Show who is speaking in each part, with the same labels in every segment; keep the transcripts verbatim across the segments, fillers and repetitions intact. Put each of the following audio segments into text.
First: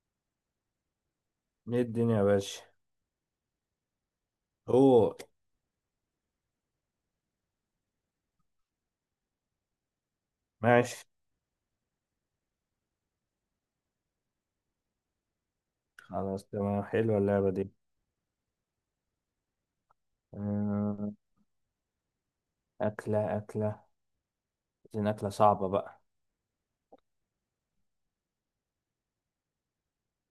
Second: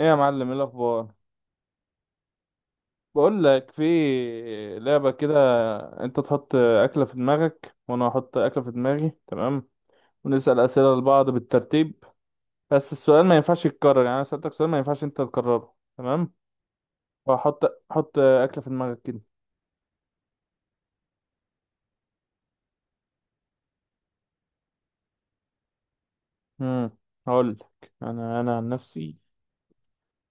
Speaker 1: ايه يا معلم، ايه الاخبار؟
Speaker 2: ايه الدنيا يا باشا؟
Speaker 1: بقول لك، في لعبه
Speaker 2: هو
Speaker 1: كده. انت تحط اكله في دماغك وانا احط اكله في دماغي، تمام؟ ونسال اسئله
Speaker 2: ماشي.
Speaker 1: لبعض بالترتيب. بس السؤال ما ينفعش يتكرر، يعني انا سالتك سؤال ما ينفعش انت تكرره، تمام؟
Speaker 2: خلاص، تمام، حلوة اللعبة دي.
Speaker 1: وهحط حط اكله في دماغك كده.
Speaker 2: آه، أكلة أكلة، عايزين أكلة صعبة بقى.
Speaker 1: امم هقول لك، انا انا عن نفسي.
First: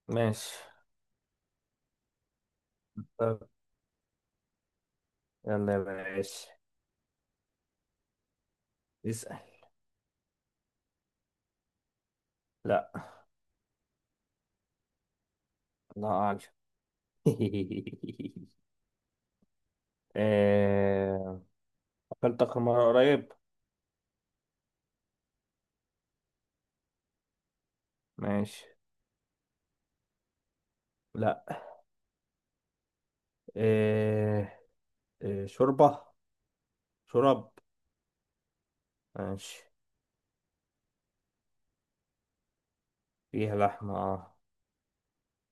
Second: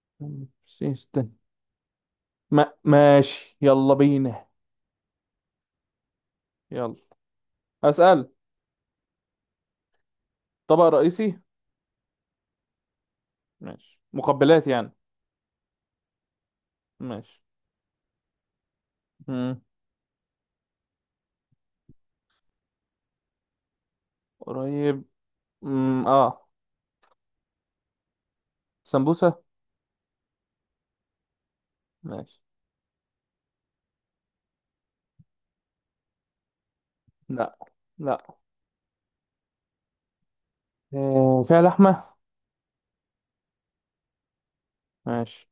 Speaker 2: ماشي،
Speaker 1: نفسي- استنى. ما
Speaker 2: طب
Speaker 1: ماشي يلا بينا.
Speaker 2: يلا يا باشا،
Speaker 1: يلا اسال.
Speaker 2: اسأل.
Speaker 1: طبق رئيسي؟
Speaker 2: لا،
Speaker 1: ماشي، مقبلات يعني.
Speaker 2: الله أعلم.
Speaker 1: ماشي. امم
Speaker 2: آه، أكلت آخر مرة قريب.
Speaker 1: قريب. امم اه
Speaker 2: ماشي.
Speaker 1: سمبوسة.
Speaker 2: لا.
Speaker 1: ماشي.
Speaker 2: آه، آه، شوربة شرب؟
Speaker 1: لا، لا.
Speaker 2: ماشي.
Speaker 1: آه، فيها لحمة.
Speaker 2: فيها لحمة، اه.
Speaker 1: ماشي.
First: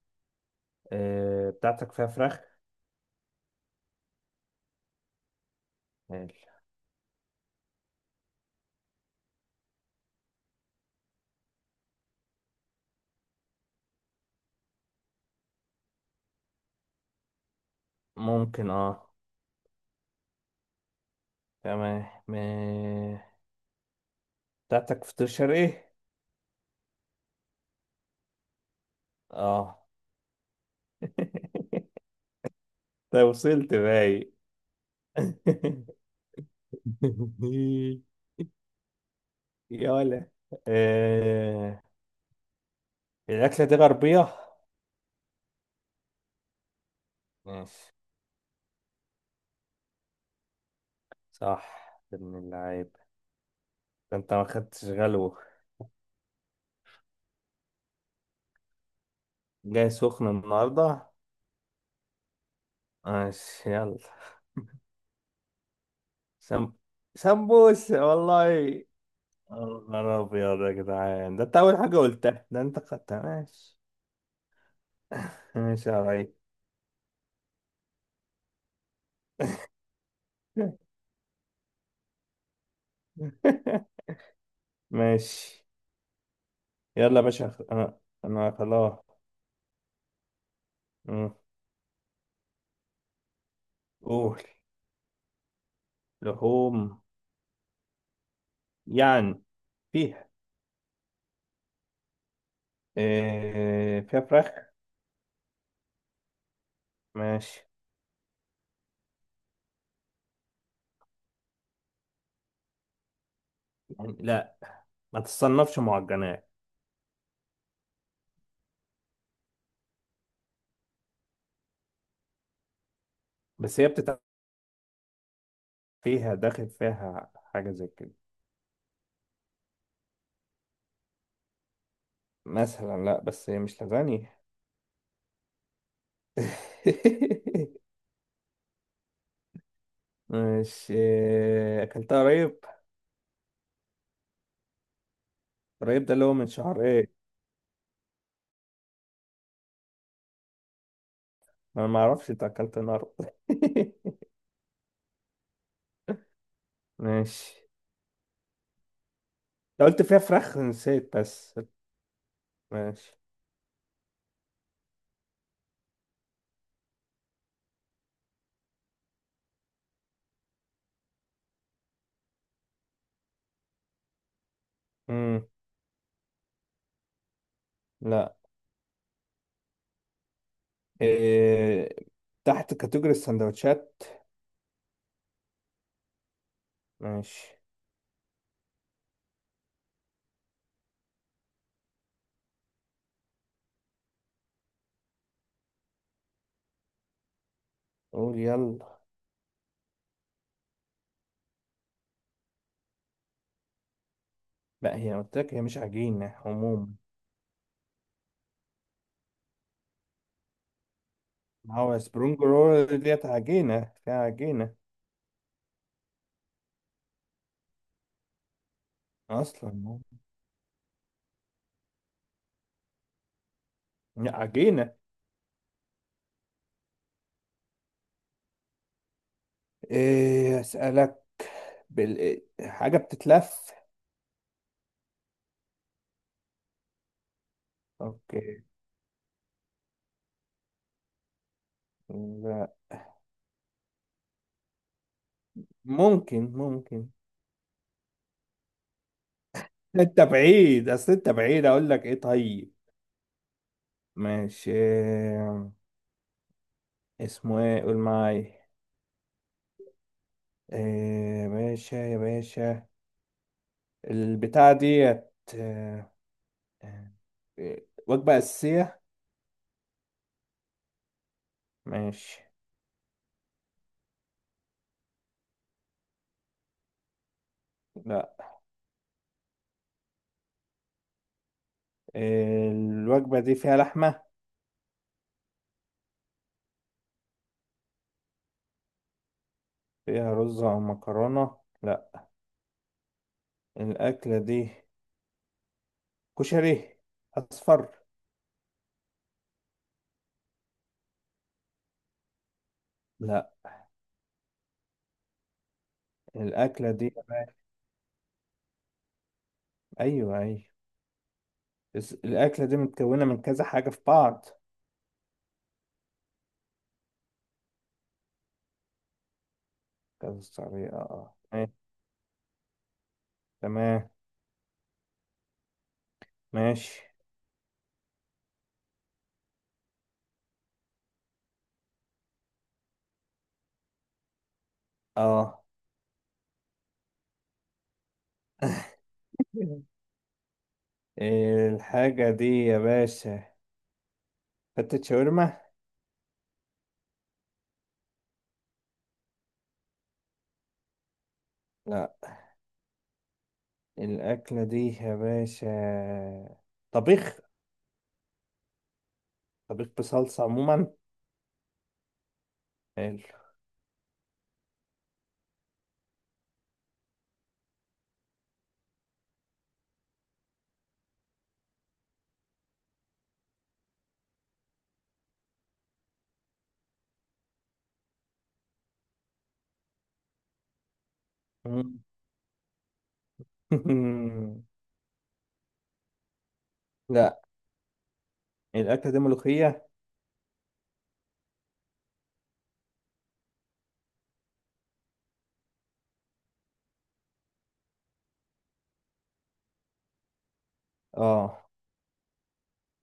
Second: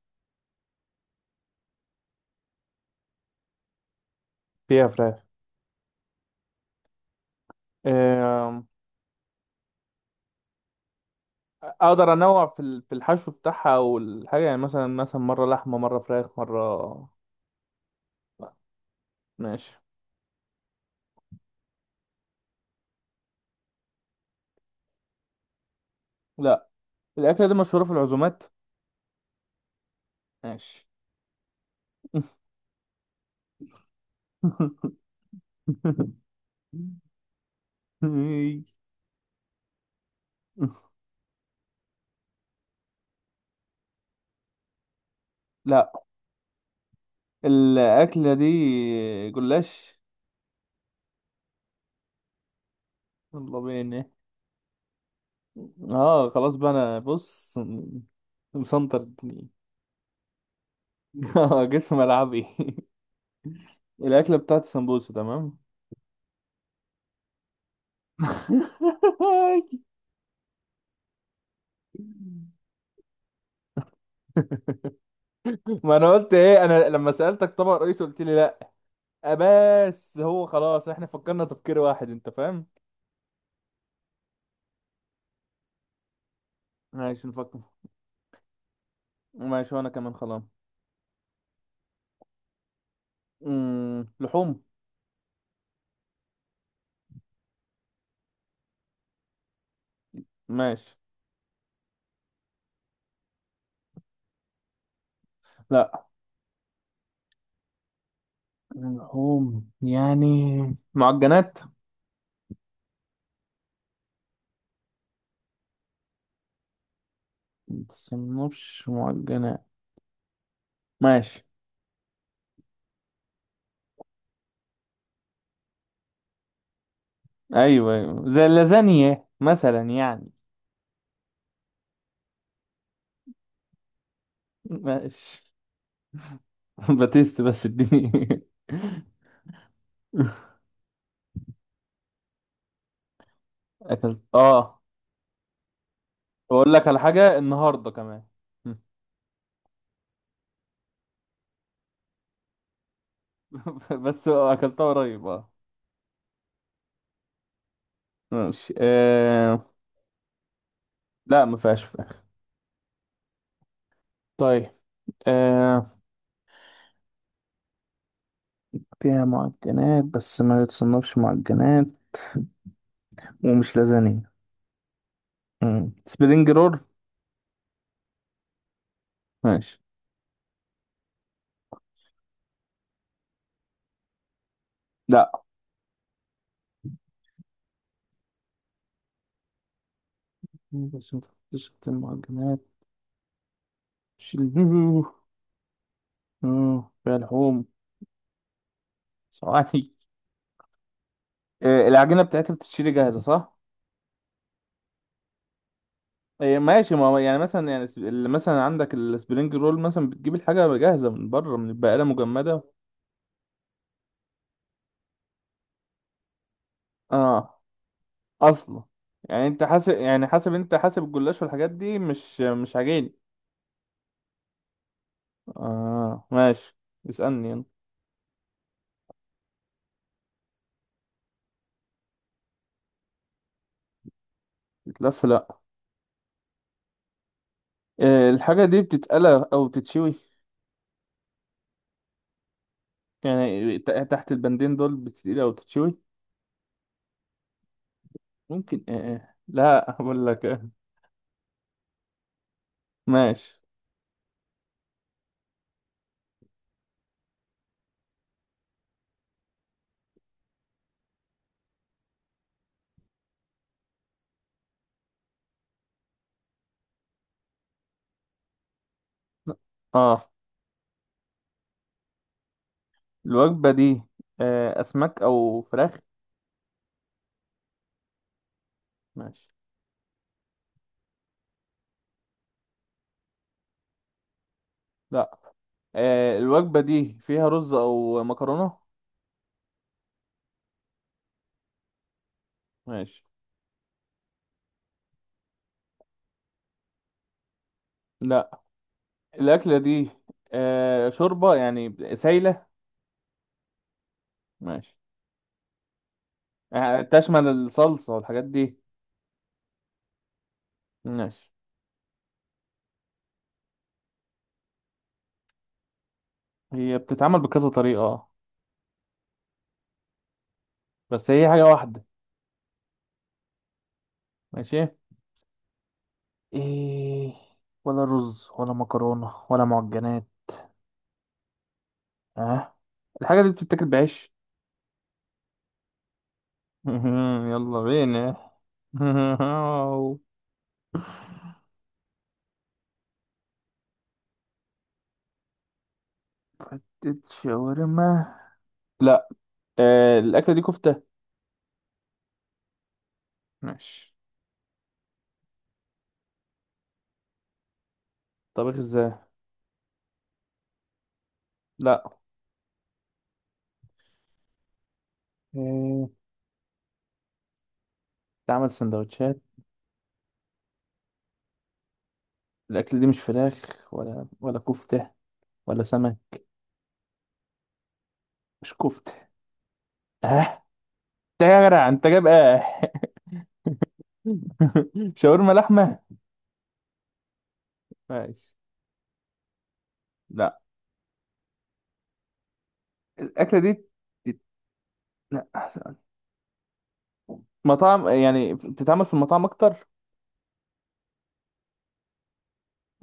Speaker 2: آه، بتاعتك فيها فراخ؟
Speaker 1: فيها فراخ.
Speaker 2: حلو.
Speaker 1: آه، اقدر انوع في ال- في الحشو بتاعها او الحاجة، يعني مثلا مثلا مرة لحمة مرة فراخ مرة. لا.
Speaker 2: ممكن، اه.
Speaker 1: ماشي.
Speaker 2: تمام. بتاعتك فطير ايه؟
Speaker 1: لا، الأكلة دي مشهورة في العزومات.
Speaker 2: اه.
Speaker 1: ماشي.
Speaker 2: ده وصلت باي؟ يا ولا، آه... الأكلة دي غربية؟
Speaker 1: لا،
Speaker 2: ماشي.
Speaker 1: الأكلة دي جلاش.
Speaker 2: صح ابن اللعيب.
Speaker 1: الله بينا.
Speaker 2: ده انت ما خدتش غلوة؟
Speaker 1: اه خلاص بقى، انا بص مسنطر الدنيا.
Speaker 2: جاي سخن النهاردة.
Speaker 1: اه، جيت في ملعبي.
Speaker 2: ماشي، يلا.
Speaker 1: الأكلة بتاعت السمبوسة، تمام.
Speaker 2: سم... سمبوس والله يا نهار أبيض يا جدعان. ده انت أول حاجة قلتها، ده انت خدتها. ماشي. ماشي
Speaker 1: ما
Speaker 2: يا
Speaker 1: أنا
Speaker 2: ريس.
Speaker 1: قلت إيه، أنا لما سألتك طبق رئيسي قلت لي لأ. آه، بس هو خلاص، إحنا فكرنا تفكير واحد، أنت فاهم.
Speaker 2: ماشي. يلا يا
Speaker 1: ماشي،
Speaker 2: باشا،
Speaker 1: نفكر.
Speaker 2: خ- انا انا خلاص.
Speaker 1: ماشي، وأنا كمان خلاص.
Speaker 2: مم.
Speaker 1: أمم،
Speaker 2: قول.
Speaker 1: لحوم.
Speaker 2: لحوم، يعني فيها
Speaker 1: ماشي.
Speaker 2: إيه؟ فيها فراخ؟
Speaker 1: لأ،
Speaker 2: ماشي.
Speaker 1: لحوم يعني. معجنات.
Speaker 2: يعني لا، ما تصنفش معجنات.
Speaker 1: متصنفش معجنات. ماشي.
Speaker 2: بس هي بتتعمل فيها، داخل فيها حاجة زي
Speaker 1: أيوه،
Speaker 2: كده.
Speaker 1: أيوه، زي اللازانيا مثلا يعني.
Speaker 2: مثلا لا، بس هي مش لازانيا.
Speaker 1: ماشي. باتيست بس اديني.
Speaker 2: مش إيه، اكلتها قريب.
Speaker 1: اكلت، اه.
Speaker 2: قريب، ده اللي هو من
Speaker 1: واقول
Speaker 2: شهر
Speaker 1: لك على
Speaker 2: ايه؟
Speaker 1: حاجه النهارده كمان.
Speaker 2: انا ما اعرفش انت اكلت النهارده.
Speaker 1: بس اكلتها قريب، اه.
Speaker 2: ماشي.
Speaker 1: ماشي. آه...
Speaker 2: أنت قلت فيها فراخ، نسيت
Speaker 1: لا، ما
Speaker 2: بس.
Speaker 1: فيهاش فراخ.
Speaker 2: ماشي.
Speaker 1: طيب. آه... فيها معجنات بس ما يتصنفش معجنات، ومش لازانية.
Speaker 2: مم.
Speaker 1: مم. سبرينج رول.
Speaker 2: لا.
Speaker 1: ماشي.
Speaker 2: إيه، تحت كاتيجوري السندوتشات؟
Speaker 1: لا،
Speaker 2: ماشي.
Speaker 1: بس ما تحطش تحت المعجنات. مش ال- آه، فيها لحوم.
Speaker 2: قول يلا.
Speaker 1: صواني. آه... العجينة بتاعتها بتتشري جاهزة، صح؟
Speaker 2: لا، هي قلت لك هي مش عجينة
Speaker 1: آه،
Speaker 2: عموما.
Speaker 1: ماشي. ما هو يعني مثلا، يعني الس- اللي مثلا عندك السبرينج رول مثلا بتجيب الحاجة جاهزة من بره، من
Speaker 2: ما هو
Speaker 1: البقالة،
Speaker 2: سبرونج
Speaker 1: مجمدة.
Speaker 2: رول ديت عجينة، فيها عجينة
Speaker 1: اه اصلا، يعني انت
Speaker 2: أصلا.
Speaker 1: حاسب، يعني حاسب، انت حاسب الجلاش والحاجات دي مش مش عجين.
Speaker 2: لا، عجينة.
Speaker 1: اه، ماشي. اسألني يلا.
Speaker 2: إيه أسألك؟ بال... حاجة بتتلف؟
Speaker 1: بتلف، لا. آه،
Speaker 2: أوكي،
Speaker 1: الحاجة دي بتتقلى او بتتشوي.
Speaker 2: لا.
Speaker 1: يعني ت- تحت البندين دول بتتقلى او بتتشوي.
Speaker 2: ممكن ممكن.
Speaker 1: ممكن. آه. آه. لا
Speaker 2: أنت
Speaker 1: اقول لك، آه.
Speaker 2: بعيد، أصل أنت بعيد أقول لك إيه. طيب
Speaker 1: ماشي.
Speaker 2: ماشي، إيه، اسمه إيه؟ قول معايا، إيه يا باشا يا باشا؟ البتاعة ديت، آه، آه، وجبة أساسية.
Speaker 1: اه،
Speaker 2: ماشي.
Speaker 1: الوجبة دي. آه، اسماك او فراخ.
Speaker 2: لا.
Speaker 1: ماشي.
Speaker 2: الوجبة دي فيها لحمة.
Speaker 1: لا. آه، الوجبة دي فيها رز او مكرونة.
Speaker 2: فيها رز أو مكرونة لا.
Speaker 1: ماشي.
Speaker 2: الأكلة دي كشري أصفر.
Speaker 1: لا، الأكلة دي. آه، شوربة يعني سايلة.
Speaker 2: لا،
Speaker 1: ماشي.
Speaker 2: الأكلة
Speaker 1: آه،
Speaker 2: دي،
Speaker 1: تشمل الصلصة والحاجات دي.
Speaker 2: أيوه أيوه.
Speaker 1: ماشي.
Speaker 2: بس الأكلة دي متكونة من كذا حاجة في بعض.
Speaker 1: هي بتتعمل بكذا طريقة، آه.
Speaker 2: كذا طريقة،
Speaker 1: بس
Speaker 2: أه،
Speaker 1: هي حاجة
Speaker 2: إيه،
Speaker 1: واحدة.
Speaker 2: تمام.
Speaker 1: ماشي.
Speaker 2: ماشي،
Speaker 1: إيه، ولا رز ولا مكرونة ولا معجنات. اه. الحاجة دي بتتاكل بعيش.
Speaker 2: أه.
Speaker 1: يلا بينا.
Speaker 2: الحاجة دي يا باشا فتة شاورما.
Speaker 1: حتة شاورما. لا. آه، الأكلة دي كفتة.
Speaker 2: لا.
Speaker 1: ماشي.
Speaker 2: الأكلة دي يا باشا طبيخ.
Speaker 1: طبخ ازاي؟
Speaker 2: طبيخ بصلصة عموما.
Speaker 1: لا.
Speaker 2: حلو.
Speaker 1: آه، تعمل سندوتشات. الأكل دي مش فراخ ولا ولا كفتة ولا سمك، مش كفتة. اه، ده يا جدع
Speaker 2: مم.
Speaker 1: أنت جايب، اه. شاورما لحمة.
Speaker 2: لا،
Speaker 1: ماشي.
Speaker 2: الأكلة دي ملوخية.
Speaker 1: لا، الأكلة دي. تت- لا أحسن، مطاعم يعني، بتتعمل في المطاعم أكتر،
Speaker 2: اه.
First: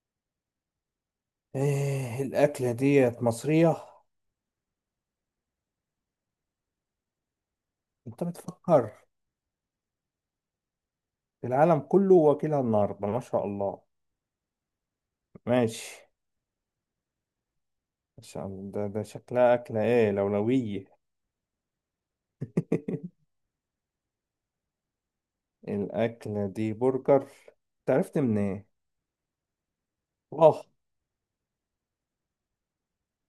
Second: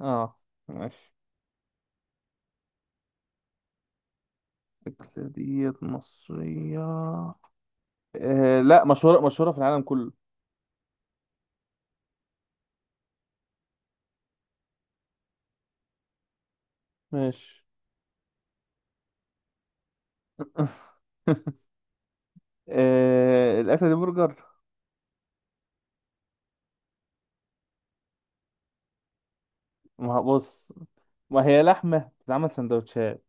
Speaker 1: اه. ماشي.
Speaker 2: إيه الأكلة ديت مصرية؟
Speaker 1: الأكلة دي مصرية.
Speaker 2: انت
Speaker 1: آه، لا،
Speaker 2: بتفكر.
Speaker 1: مشهورة مشهورة في العالم كله.
Speaker 2: في العالم كله، واكلها النهاردة، ما شاء الله. ماشي،
Speaker 1: ماشي.
Speaker 2: ما شاء الله. ده, ده شكلها أكلة ايه لولوية.
Speaker 1: آه، الأكلة دي برجر.
Speaker 2: الأكلة دي برجر؟ تعرفت من ايه؟
Speaker 1: ما هو-
Speaker 2: اه،
Speaker 1: بص، ما هي لحمة بتتعمل سندوتشات.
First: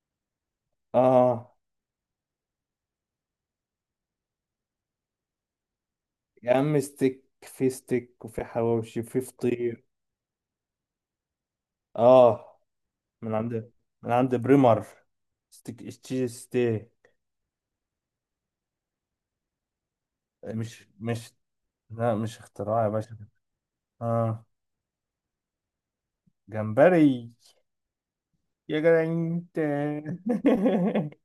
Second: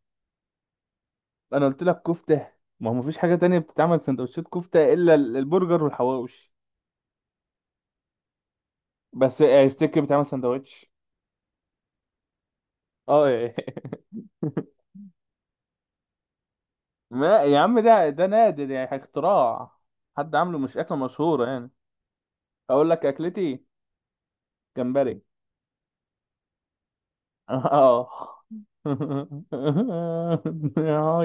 Speaker 2: اه،
Speaker 1: انا قلت لك كفته. ما هو مفيش حاجه تانية بتتعمل سندوتشات كفته الا ال- البرجر والحواوش.
Speaker 2: يا عم ستيك، في ستيك وفي حواوشي وفي
Speaker 1: بس آه،
Speaker 2: فطير.
Speaker 1: ستيك بيتعمل سندوتش.
Speaker 2: اه،
Speaker 1: اه،
Speaker 2: من
Speaker 1: إيه.
Speaker 2: عند من عند بريمر. ستيك ستي ستي.
Speaker 1: ما يا عم، ده ده نادر يعني، اختراع. حد عامله، مش
Speaker 2: مش
Speaker 1: اكله
Speaker 2: مش
Speaker 1: مشهوره يعني.
Speaker 2: لا مش اختراع يا
Speaker 1: اقول لك
Speaker 2: باشا.
Speaker 1: اكلتي.
Speaker 2: اه،
Speaker 1: جمبري.
Speaker 2: جمبري.
Speaker 1: اه.
Speaker 2: يا جدع انت.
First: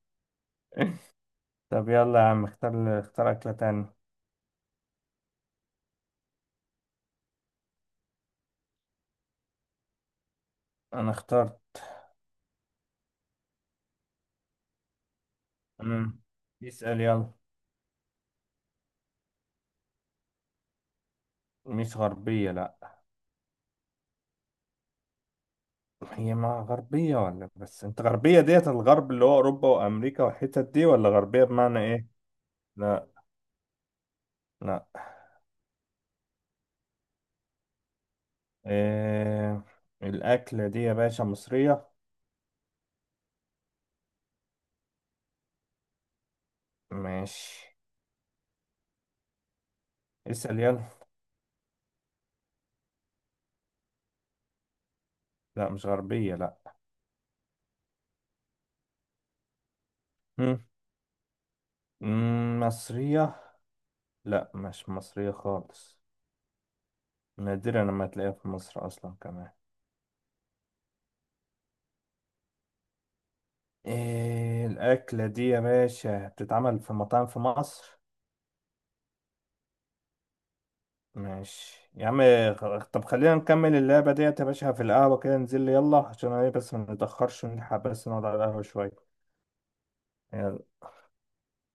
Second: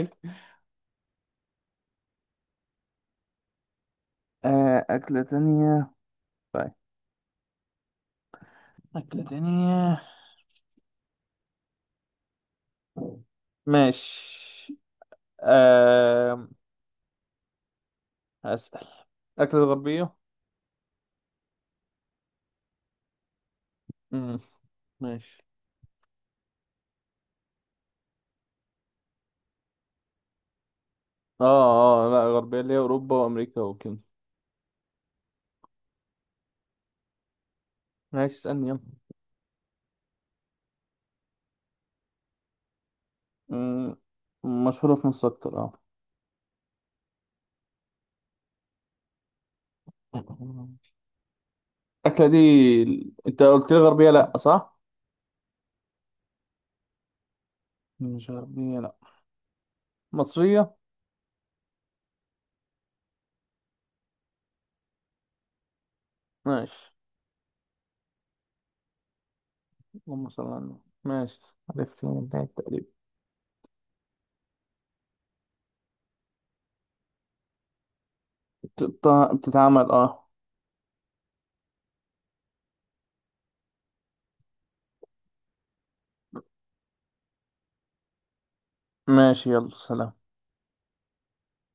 Speaker 2: طب يلا يا عم، اختار اختار أكلة تانية.
Speaker 1: آه، اكله تانية. طيب، اكله تانية.
Speaker 2: أنا اخترت.
Speaker 1: ماشي.
Speaker 2: امم
Speaker 1: أه...
Speaker 2: اسأل يلا.
Speaker 1: هسأل. أكلة غربية؟
Speaker 2: مش غربية لا.
Speaker 1: مم. ماشي.
Speaker 2: هي ما غربية ولا، بس أنت غربية ديت الغرب اللي هو أوروبا وأمريكا والحتت دي، ولا غربية بمعنى
Speaker 1: اه،
Speaker 2: إيه؟
Speaker 1: اه، لا، غربية اللي هي
Speaker 2: لا،
Speaker 1: أوروبا وأمريكا وكده.
Speaker 2: لا،
Speaker 1: ماشي، اسألني يلا.
Speaker 2: إيه... الأكلة دي يا باشا مصرية.
Speaker 1: مم، مشهورة في مصر أكتر، اه.
Speaker 2: ماشي، اسأل يلا.
Speaker 1: الأكلة دي، أنت قلت لي غربية لأ، صح؟
Speaker 2: لا مش غربية لا.
Speaker 1: مش غربية لأ.
Speaker 2: مم.
Speaker 1: مصرية.
Speaker 2: مم، مصرية. لا مش مصرية خالص.
Speaker 1: ماشي.
Speaker 2: نادرا لما تلاقيها في مصر أصلا كمان.
Speaker 1: اللهم صل على النبي. ماشي، عرفت من البداية تقريبا.
Speaker 2: إيه الأكلة دي يا باشا بتتعمل في مطاعم في مصر؟
Speaker 1: بتت- بتتعمل، اه.
Speaker 2: ماشي يا عم. خ- طب خلينا نكمل اللعبة ديت يا باشا في القهوة، كده ننزل لي يلا، عشان ايه بس ما نتأخرش ونلحق، بس نقعد على القهوة شوية.
Speaker 1: ماشي، يلا سلام.
Speaker 2: يلا.